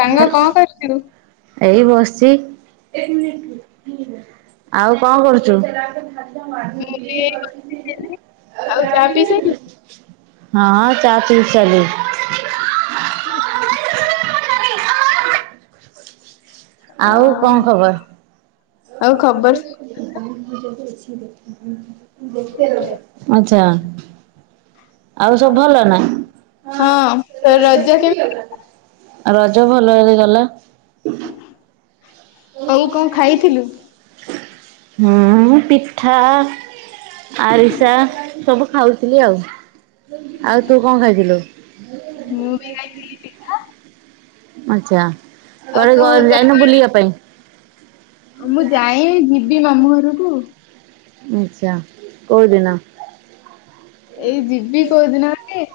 ସାଙ୍ଗ କଣ କରୁଚୁ? ଏଇ ବସିଚି [unintelligible] ଆଉ କଣ କରୁଚୁ? ଆଉ ଚା ପିଇ ସାଇଲୁ? [unintelligible] ହଁ ଚା ପିଇ ସାରିଲିଣି। ଆଉ କଣ ଖବର? ଆଉ ଖବର ସ- [unintelligible] [unintelligible] [inaudible] ଆଛା ନା ହଁ ତ ରଜ କେମିତି ରଜ ଭଲ ହେରେ ଗଲା। ଆଉ କଣ ଖାଇଥିଲୁ? ହଁ ପିଠା ଆରିସା ସବୁ ଖାଉ ଥିଲି ଆଉ। ଆଉ ତୁ କଣ ଖାଇଥିଲୁ? ମୁଁ ବି ଖାଇ ଆଛା। ଆଉ କୁଆଡେ ତୁ ଘ ତୋର ଯାଇନୁ ବୁଲିବା ପାଇଁ? ମୁଁ ଯାଏ ଯିବି ମାମୁଁ ଘର କୁ ଆଛା କୋଉଦିନ? ଏଇ ଯିବି କୋଉଦିିନ ଗୋଟେ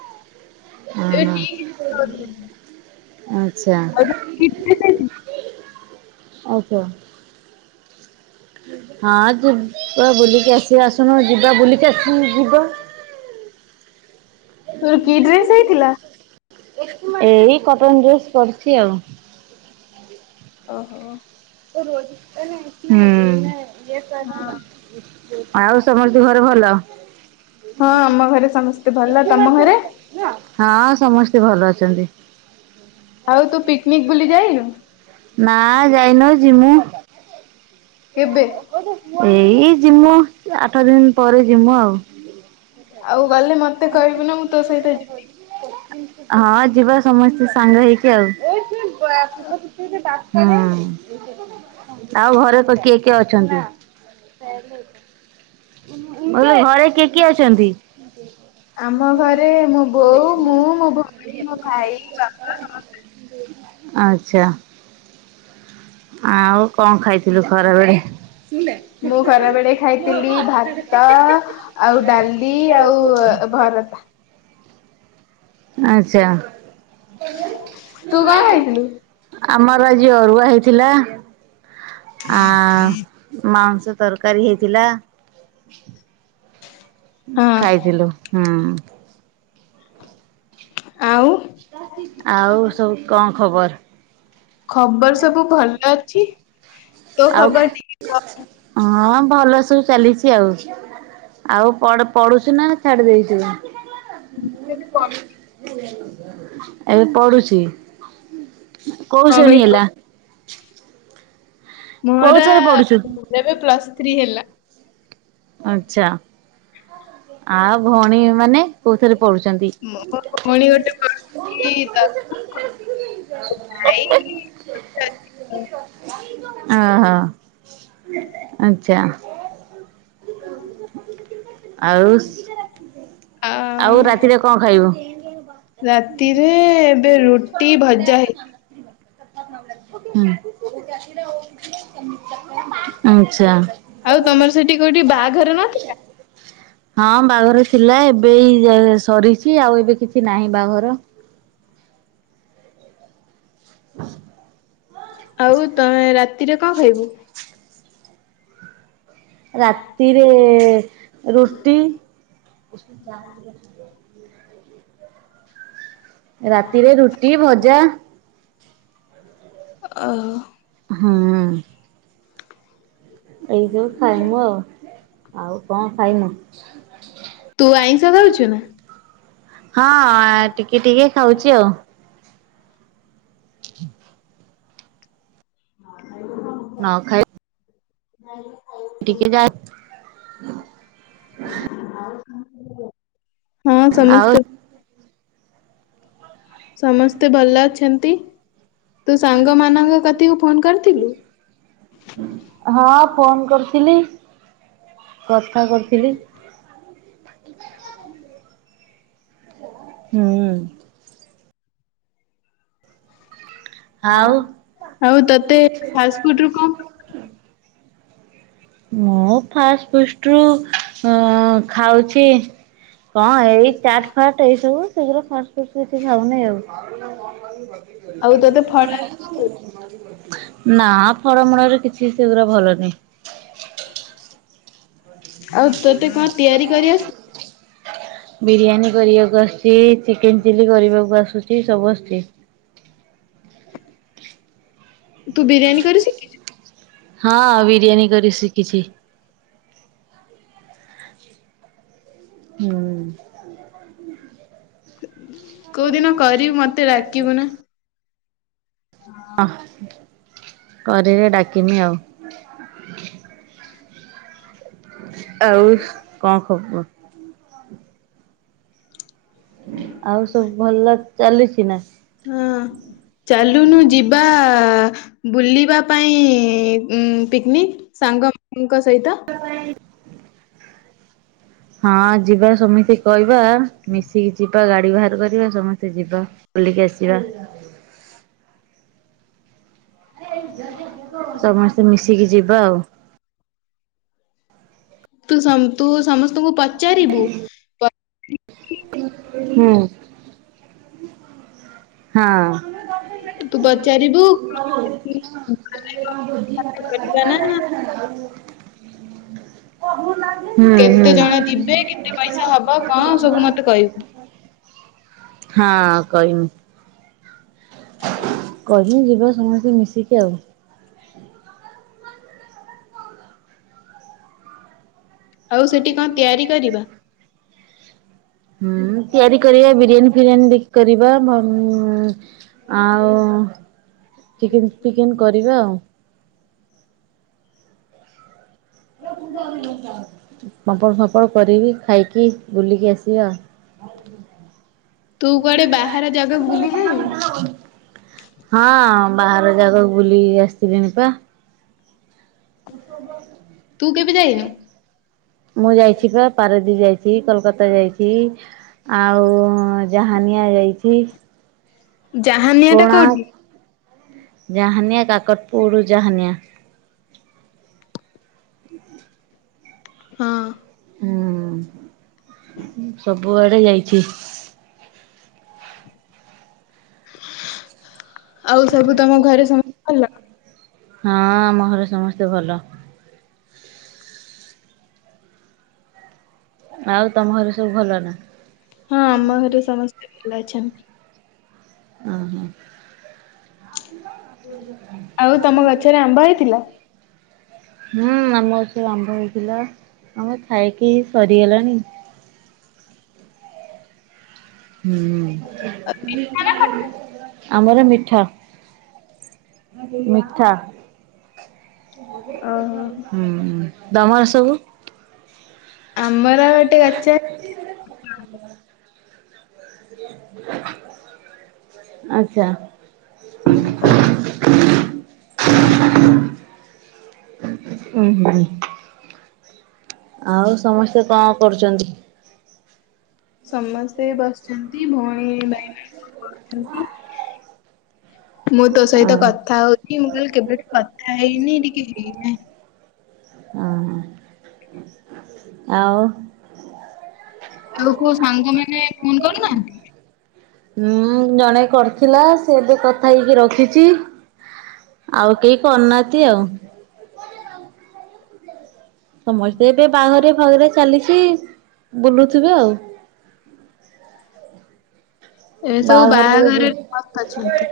ଏବେ ଅହଁ। [inaudible] ଠିକ [inaudible] ସେୟା ଆଉ ତୋର କି ଡ୍ରେସ ହେଇଥିଲା ଆଉ କୁହ? ହଁ ଯୁ ବ ବୋଲିଲି କସି ଆ ଯିବା ବୁଲିକି ଆସି ଯିବା। ତୋର କି ଡ୍ରେସ ହେଇଥିଲା। ଏଇ କଟନ ଡ୍ରେସ୍ କରଛି ଆଉ ଓହୋ। ହୁଁ। ହଁ ଆଉ ସମସ୍ତ ଘର ଭଲ ହଁ ଆମ ଘରେ ସମସ୍ତେ ଭଲ ତମ ଘରେ ହଁ ସମସ୍ତେ ଭଲ ଅଛନ୍ତି। ଆଉ ତୁ ପିକନିକ ବୋଲିୁଲି ଯାଇନୁ? ନା ଯାଇନ ଯିମୁ କେବେ? ଏଇ ଏଇ ଜିମୂ ଆଠ ଦିନ ପରେ ଜିମୁ ଆଉ ଆଉ ଗଲେ ମତେ କହିବୁ ନା ମୁଁ ତୋ ସହିତ ଯିବିି। ହଁ ଯିବା ସମସ୍ତେ ସାଙ୍ଗ ହେଇକି ଆଉ [inaudible] ହୁଁ ଆଉ ଘରେ କିଏ କିଏ ଅଛନ୍ତି। [inaudible] ଘରେ କିଏ କିଏ ଅଛନ୍ତି? [inaudible] ଆମ ଘରେ ମୋ ବୋଉ ମୁଁ ମୋ ଭଉଣୀ ମୋ ଭାଇ ବାପା ସମସ୍ତେ ଆଚଛା ଆଉ କଣ ଖାଇଥିଲୁ ଖରା ବଳେ ମୁଁ ଖରାବେେଳେ ଖାଇଥିଲି ଭାତ ଆଉ ଡାଲି ଆଉ ଭରତ [inaudible] ଆଛା। ତୁ କଣ ଖାଇଥିଲୁ? ଆମର ଆଜି ଅରୁଆ ହେଇ ପିଲା। ଆ ମାଉସ ତରକାରୀ। [inaudible] ହଁ ଖାଇଥିଲୁ? ହୁଁ। ଆଉ [inaudible] ଆଉ ସବୁ କଣ? ଖବର। ଖବର ସବୁ ଭଲ ଛି। ତୋ ଆଉ ଖବର ଟିକେ କହ। ହଁ ଭଲ ସବୁ ଚାଲିଛି ଆଉ ଆଉ ପଢୁଚୁ ନା ଛାଡି ଦେଇଚୁ। [inaudible] ଏବେ ପଢୁଚି। କୋଉ କଣ ଶ୍ରେଣୀ କହିଲୁ? ହେଲା। ମୋର କୋଉଥରେ ପଢୁଛୁ ଏବେ ପ୍ଲସ୍ ଥ୍ରୀ ହେଲା। ଆଚ୍ଛା। ଆଉ ଭଉଣୀ ମାନେ। କୋଉଥରେ ପଢୁଛନ୍ତି [inaudible] ମୋ ଭଉଣୀ ଗୋଟେ ପଢ଼ୁଚି ଦଶମ ଭାଇ [unintelligible] ଓ ହୋ [inaudible] ଆଚ୍ଛା। [inaudible] ଆଉ [inaudible] ଆଉ ରାତିରେ କଣ ଖାଇବ। [inaudible] ତିରେ ଛୁଆ ଏଠିକି ଆସେନା। [inaudible] ହୁଁ [inaudible] ଆଚ୍ଛା। ଆଉ ତମର ସେଠି କୋଉଠି ବାହାଘର ନଥିଲା। ହଁ ବାହାଘର ଥିଲା ଏବେ ଏଇ ସରିଛି ଆଉ ଏବେ କିଛି ନାହିଁ ବାହାଘର। ଆଉ ତମେ ରାତିରେ କଣ ଖାଇବୁ। ରାତିରେ ରୁଟି। [inaudible] ହୁଁ ରାତିରେ ରୁଟି ଭଜା। ଓହୋ। ହୁଁ। ଏଇ ଯୋଉ ଖାଇମୁ ଆଉ। ଆଉ କଣ ତୁ ଆଇଁଷ ଖାଇମୁଁ ଖାଉଛୁ ନା? [inaudible] ହଁ ଟିକେ ଟିକେ ଖାଉଛି ଆଉ। ନ ଖାଇ [unintelligible] ଟିକେ ଯା [inaudible] କଣ କିରେ [unintelligible] ହୁଁ ଆଉ ସମସ୍ତେ ସମସ୍ତେ ଭଲ ଅଛନ୍ତି ତୁ ସାଙ୍ଗ ମାନଙ୍କ କତିକୁ ଫୋନ କରିଥିଲୁ [unintelligible] ହଁ ଫୋନ୍ କରିଥିଲି। କଥା କରିଥିଲି। [unintelligible] ହୁଁ। ଆଉ ଆଉ ତତେଫାଷ୍ଟ୍ ଫୁଡ୍ ରେ କଣ। [inaudible] ମୁଁ ଫାଷ୍ଟ୍ ଫାଷ୍ଟ୍ ରୁ ଖାଉଛି କଣ ଏଇ ଚାଟ୍ ଫାଟ୍ ଏଇ ସବୁ ସେଇଗୁରା ଫାଷ୍ଟ ସେ କିଛି ଖାଉନି ଆଉ ଆଉ ତୋତେ ଫଳ [unintelligible] [unintelligible] [unintelligible] ନା ଫଳ ମୂଳରେ କିଛି ସେଗୁରା ଭଲ ନାହିଁ। [unintelligible] ତତେ କଣ ତିଆରି କରି ଅଶେ। ବିରିୟାନୀ କରିବାକୁ ଆସୁଛି, ଚିକେନ ଚିଲି କରିବାକୁ ଆସୁଛି, ସବୁ ଆସୁଛି। ତୁ ବିରିଆନି କରି ଶିଖୁଛୁ। ହଁ ବିରିୟାନୀ କରି ଶିଖିଛି [inaudible] ହୁଁ। କୋଉ ଦିନ କରିବୁ ମତେ ଡାକିବୁ ନା। [unintelligible] ଅହଁ। କରିଲେ ଡାକିମି ଆଉ [unintelligible] ଆଉ କଣ ଖବର [unintelligible] ଆଉ ସବୁ [unintelligible] ଭଲ ଚାଲିଛି ନା? ହଁ ଚାଲୁନୁ ଯିବା ଆ ବୁଲି। ଯିବା ପାଇଁ ପିକନିକ୍ ସାଙ୍ଗ ମାନଙ୍କ ସହିତ [unintelligible] ହଁ ଯିବା ସମିତି କି କହିବା ମିଶିକି ଯିବା। ଗାଡି ବାହାର କରିବା ସମସ୍ତେ ଯିବା ବୁଲିକି ଆସିବା। ସମସ୍ତେ ମିଶିକି। ଯିବା ଆ ତୁ ତୁ ସମସ୍ତ ତମକୁ ପଚାରିବୁ ପ ହୁଁ। ହଁ। ତୁ ପଚାରିବୁ କଣ କରିବା ନା କହୁନା। କେତେ ଜଣ ଯିବେ କେତେ ପଇସା ହବ କଣ ସବୁ ମତେ କହିବୁ। ହଁ କହିମି। କହି ହୁଁ ଯିବା ସମସ୍ତେ ମିଶିକି ଆଉ। ଆଉ ସେଠି କଣ ତିଆରି କରିବା? ହୁଁ ତିଆରି କରିବା ବିରିୟାନୀ ଫିରିୟାନୀ ଦେଖି କରିବା ଉଁ ଆଉ ଚିକେନ୍ ଫିକେନ୍ କରିବା ଆଉ। ପାମ୍ପଡ଼ ଫାମ୍ପଡ଼ କରିବି ଖାଇକି ବୁଲିକି ଆସିବା ତୁ କୁଆଡେ ବାହାର ଜାଗା ବୁଲି ଯାଇନୁ ହଁ ବାହା ଜାଗାକୁ ବୁଲିକି ଆସିଥିଲିଣିି ପା। ତୁ କେବେ ଯାଇନୁ ମୁଁ ଯାଇଛି ପା ପାରଦୀପ ଯାଇ କୋଲକାତା ଯାଇଛି ଆଉ ଜାହାନିଆ ଯାଇଛି ଜାହାନିଆ ଟା କୋଣା କୋଉଠି ଜାହାନିଆ କାକଟପୁର ଜାହାନିଆ। ହୁ ହଁ। ହୁଁ। ସବୁଆଡେ ଯାଇଛି। ଆଉ ସବୁ ତମ ଘରେ ସମସ୍ତେ ଭଲ? ହଁ ଆମ ଘରେ ସମସ୍ତେ ଭଲ। ଆଉ ତମ ଘରେ ସବୁ ଭଲ ନା? ହଁ ଆମ ଘରେ ସମସ୍ତେ ଭଲ ଅଛନ୍ତି। ଓ ହୋ। ଆଉ ତମ ଗଛରେ ଆମ୍ବ ହେଇଥିଲା ହୁଁ ଆମ ଗଛରେ ଆମ୍ୱ ହେଇ ଥିଲା ଆମ୍ୱ ଖାଇକି ସରିଗଲାଣି। ହୁଁ। ଆମର ମିଠା। ମିଠା। ଓହୋ ହୁଁ ତମର ସବୁ? ଆମର ଗୋଟେ ଗଛ ଖାଲି। ଆଚ୍ଛା। [inaudible] ହୁଁ ହୁଁ। ଆଉ ସମସ୍ତେ କଣ କରୁଛନ୍ତି? ସମସ୍ତେ ବସିଛନ୍ତି ଭଉଣୀ ଭାଇମାନେ ସବୁ ଅଛନ୍ତି ମୁଁ ତୋ ସହିତ ଅଁ କଥା ହଉଛି ମୁଁ କହିଲି କେବେଠୁ କଥା ହେଇନି ଟିକେ ହେଇଯାଏ। ହଁ ହଁ। ଆଉ? ଆଉ କୋଉ ସାଙ୍ଗମାନେ ଫୋନ୍ କରୁନାହାନ୍ତି? ହଁ ଜଣେ କରିଥିଲା ସେ ଏବେ କଥା ହେଇକି ରଖିଛି ଆଉ କେହି କରୁନାହାନ୍ତି ଆଉ। ସମସ୍ତେ ଏବେ ବାହାଘରେ। [unintelligible] କାଲିକି ବୁଲୁଥିବେ ଆଉ। ଏ ସବୁ ବାହାଘର ହୁଁ ବାହାଘରରେ ମସ୍ତ ଅଛନ୍ତି।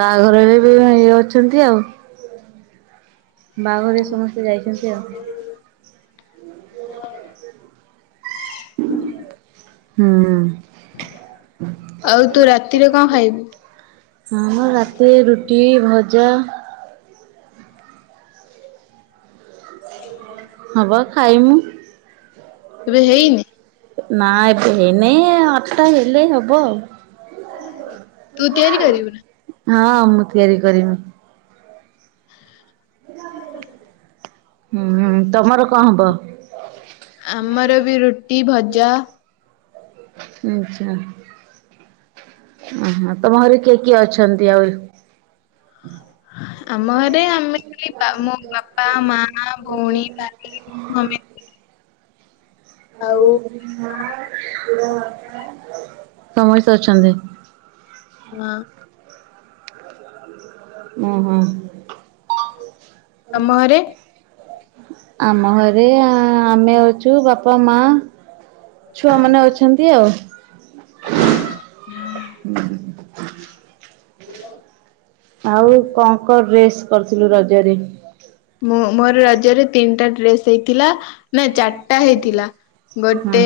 ବାହାଘରରେ ବି ଭାଙ୍ଗି ଯାଉ [unintelligible] ଆଉ। ବାହାଘରେ ସମସ୍ତେ ଯାଇଛନ୍ତି ଆଉ, ହୁଁ ଆଉ ତୁ ରାତିରେ କଣ ଖାଇବୁ ଆମ ରାତିରେ ରୁଟ୍ ରୁଟି ଭଜା। ଖାଲି। ହବ ଖାଇମୁ। ଏବେ ହେଇନି? ନାଇଁ ଏବେ ହେଇନି ଆଠଟା ହେଲେ ହବ ଆଉ। ତୁ ତିଆରି କରିବୁ ନା? ହଁ ମୁଁ ତିଆରି କରିମି। ହୁଁ ତମର କଣ ହବ? ଆମର ବି ରୁଟି ଭଜା ଆଚ୍ଛା ଓହୋ ତମ ଘରେ କିଏ କିଏ ଅଛନ୍ତି ଆଉ? ଆମ ଘରେ ଆମେ ମୋ ବାପା ମା ଭଉଣୀ ନାନା ମମି। ଖାଲି। ସମସ୍ତେ ଅଛନ୍ତି। ହୁଁ ହୁଁ। ତମ ଘରେ? ଆମ ଘରେ ଆ ଆମେ ଅଛୁ ବାପା ମା ଛୁଆ ମାନେ ଅଛନ୍ତି ଆଉ। [unintelligible] ଆଉ କଣ କଣ ଡ୍ରେସ କରିଥିଲୁ ରଜରେ? ଦେଇଥିଲା। ନା ଚାରିଟା ହେଇଥିଲା ହଁ ଗୋଟେ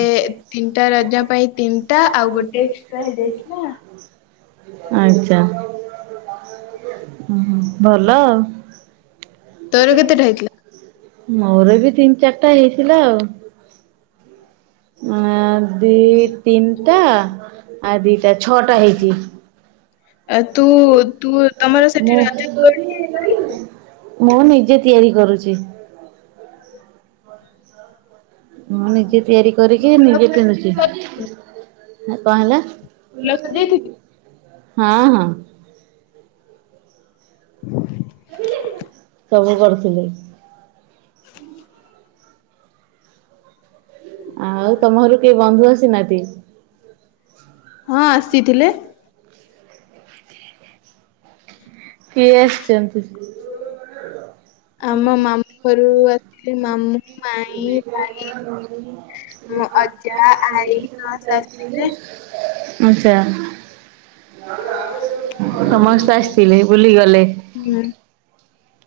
ତିନିଟା ରଜ ପାଇଁ ତିନିଟା ଆଉ ଗୋଟେ ଏକ୍ସଟ୍ରା ହେଇଯାଇଥିଲା। ଆଚ୍ଛା ହୁଁ ଭଲ ଆଉ। ତୋର କେତେଟା ହେଇଥିଲା। ମୋର ବି ତିନ୍ ଚାରିଟା ହେଇଥିଲା ଆଉ। ଅ ଦୁଇ ତିନିଟା ଆଉ ଦିଟା ଛଅଟା ହେଇଛି। ଆ ତୁ ତୁ ତମର ସେଠି ମୁଁ ରଜ କୋଉଠି ମୁଁ ନିଜେ ତିଆରି କରୁଛି। ମୁଁ ନିଜେ ତିଆରି କରିକି ଫୁଲ ନିଜେ ଫୁଲ ପିନ୍ଧୁଛି। କଣ ହେଲା? ଫୁଲ ସଜେଇଥିଲୁ? [unintelligible] ହଁ ହଁ। ହୁ [unintelligible] ସବୁ କରୁଥିଲି। ଆଉ ତମ ଘରକୁ କେହି ବନ୍ଧୁ ଆସିନାହାନ୍ତି। ହଁ ଆସିଥିଲେ କିଏ ଆସିଛନ୍ତି? ଆମ ମାମୁଁ ଘରୁ ଆସିଥିଲେ ମାମୁଁ ମାଇଁ ମୋ ଅଜା ଆଈ ସମସ୍ତେ ଆସିଥିଲେ। ଆଚ୍ଛା। ସମସ୍ତେ ଆସିଥିଲେ। ହେଇ ଗଲେ। ହୁଁ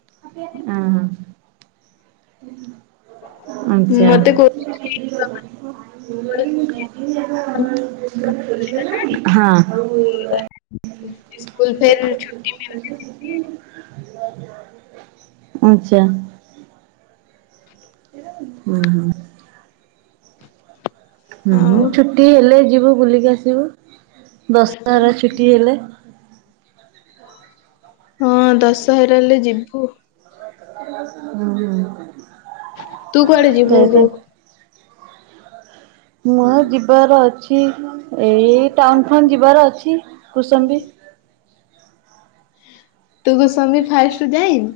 ହ ହ। ହୁ। ଆଚ୍ଛା ମତେ ହଁ। କହୁଥିଲେ ସ୍କୁଲ ଫେର୍ ଛୁ [unintelligible] ଆଚ୍ଛା। ହୁଁ। ହୁଁ ଆଉ ଛୁଟି ହେଲେ ଯିବୁ। ବୁଲିକି ଆସିବୁ। ଦଶହରା ଛୁଟି ହେଲେ। ହଁ ଦଶହରା ହେଲେ ଯିବି। ଓ। ହୁଁ। ତୁ କୁଆଡେ ଯିବୁ ବୁଲିବାକୁ? ମୁଁ ଆଉ ଯିବାର ଅଛି ଏଇ ଟାଉନ ଫାଉନ୍ ଯିବାର ଅଛି। କୁସୁମ୍ ବି ତୁ ଗୋ ସ୍ୱାମୀ ଫାଇଷ୍ଟ ଟୁ ଯାଇନି?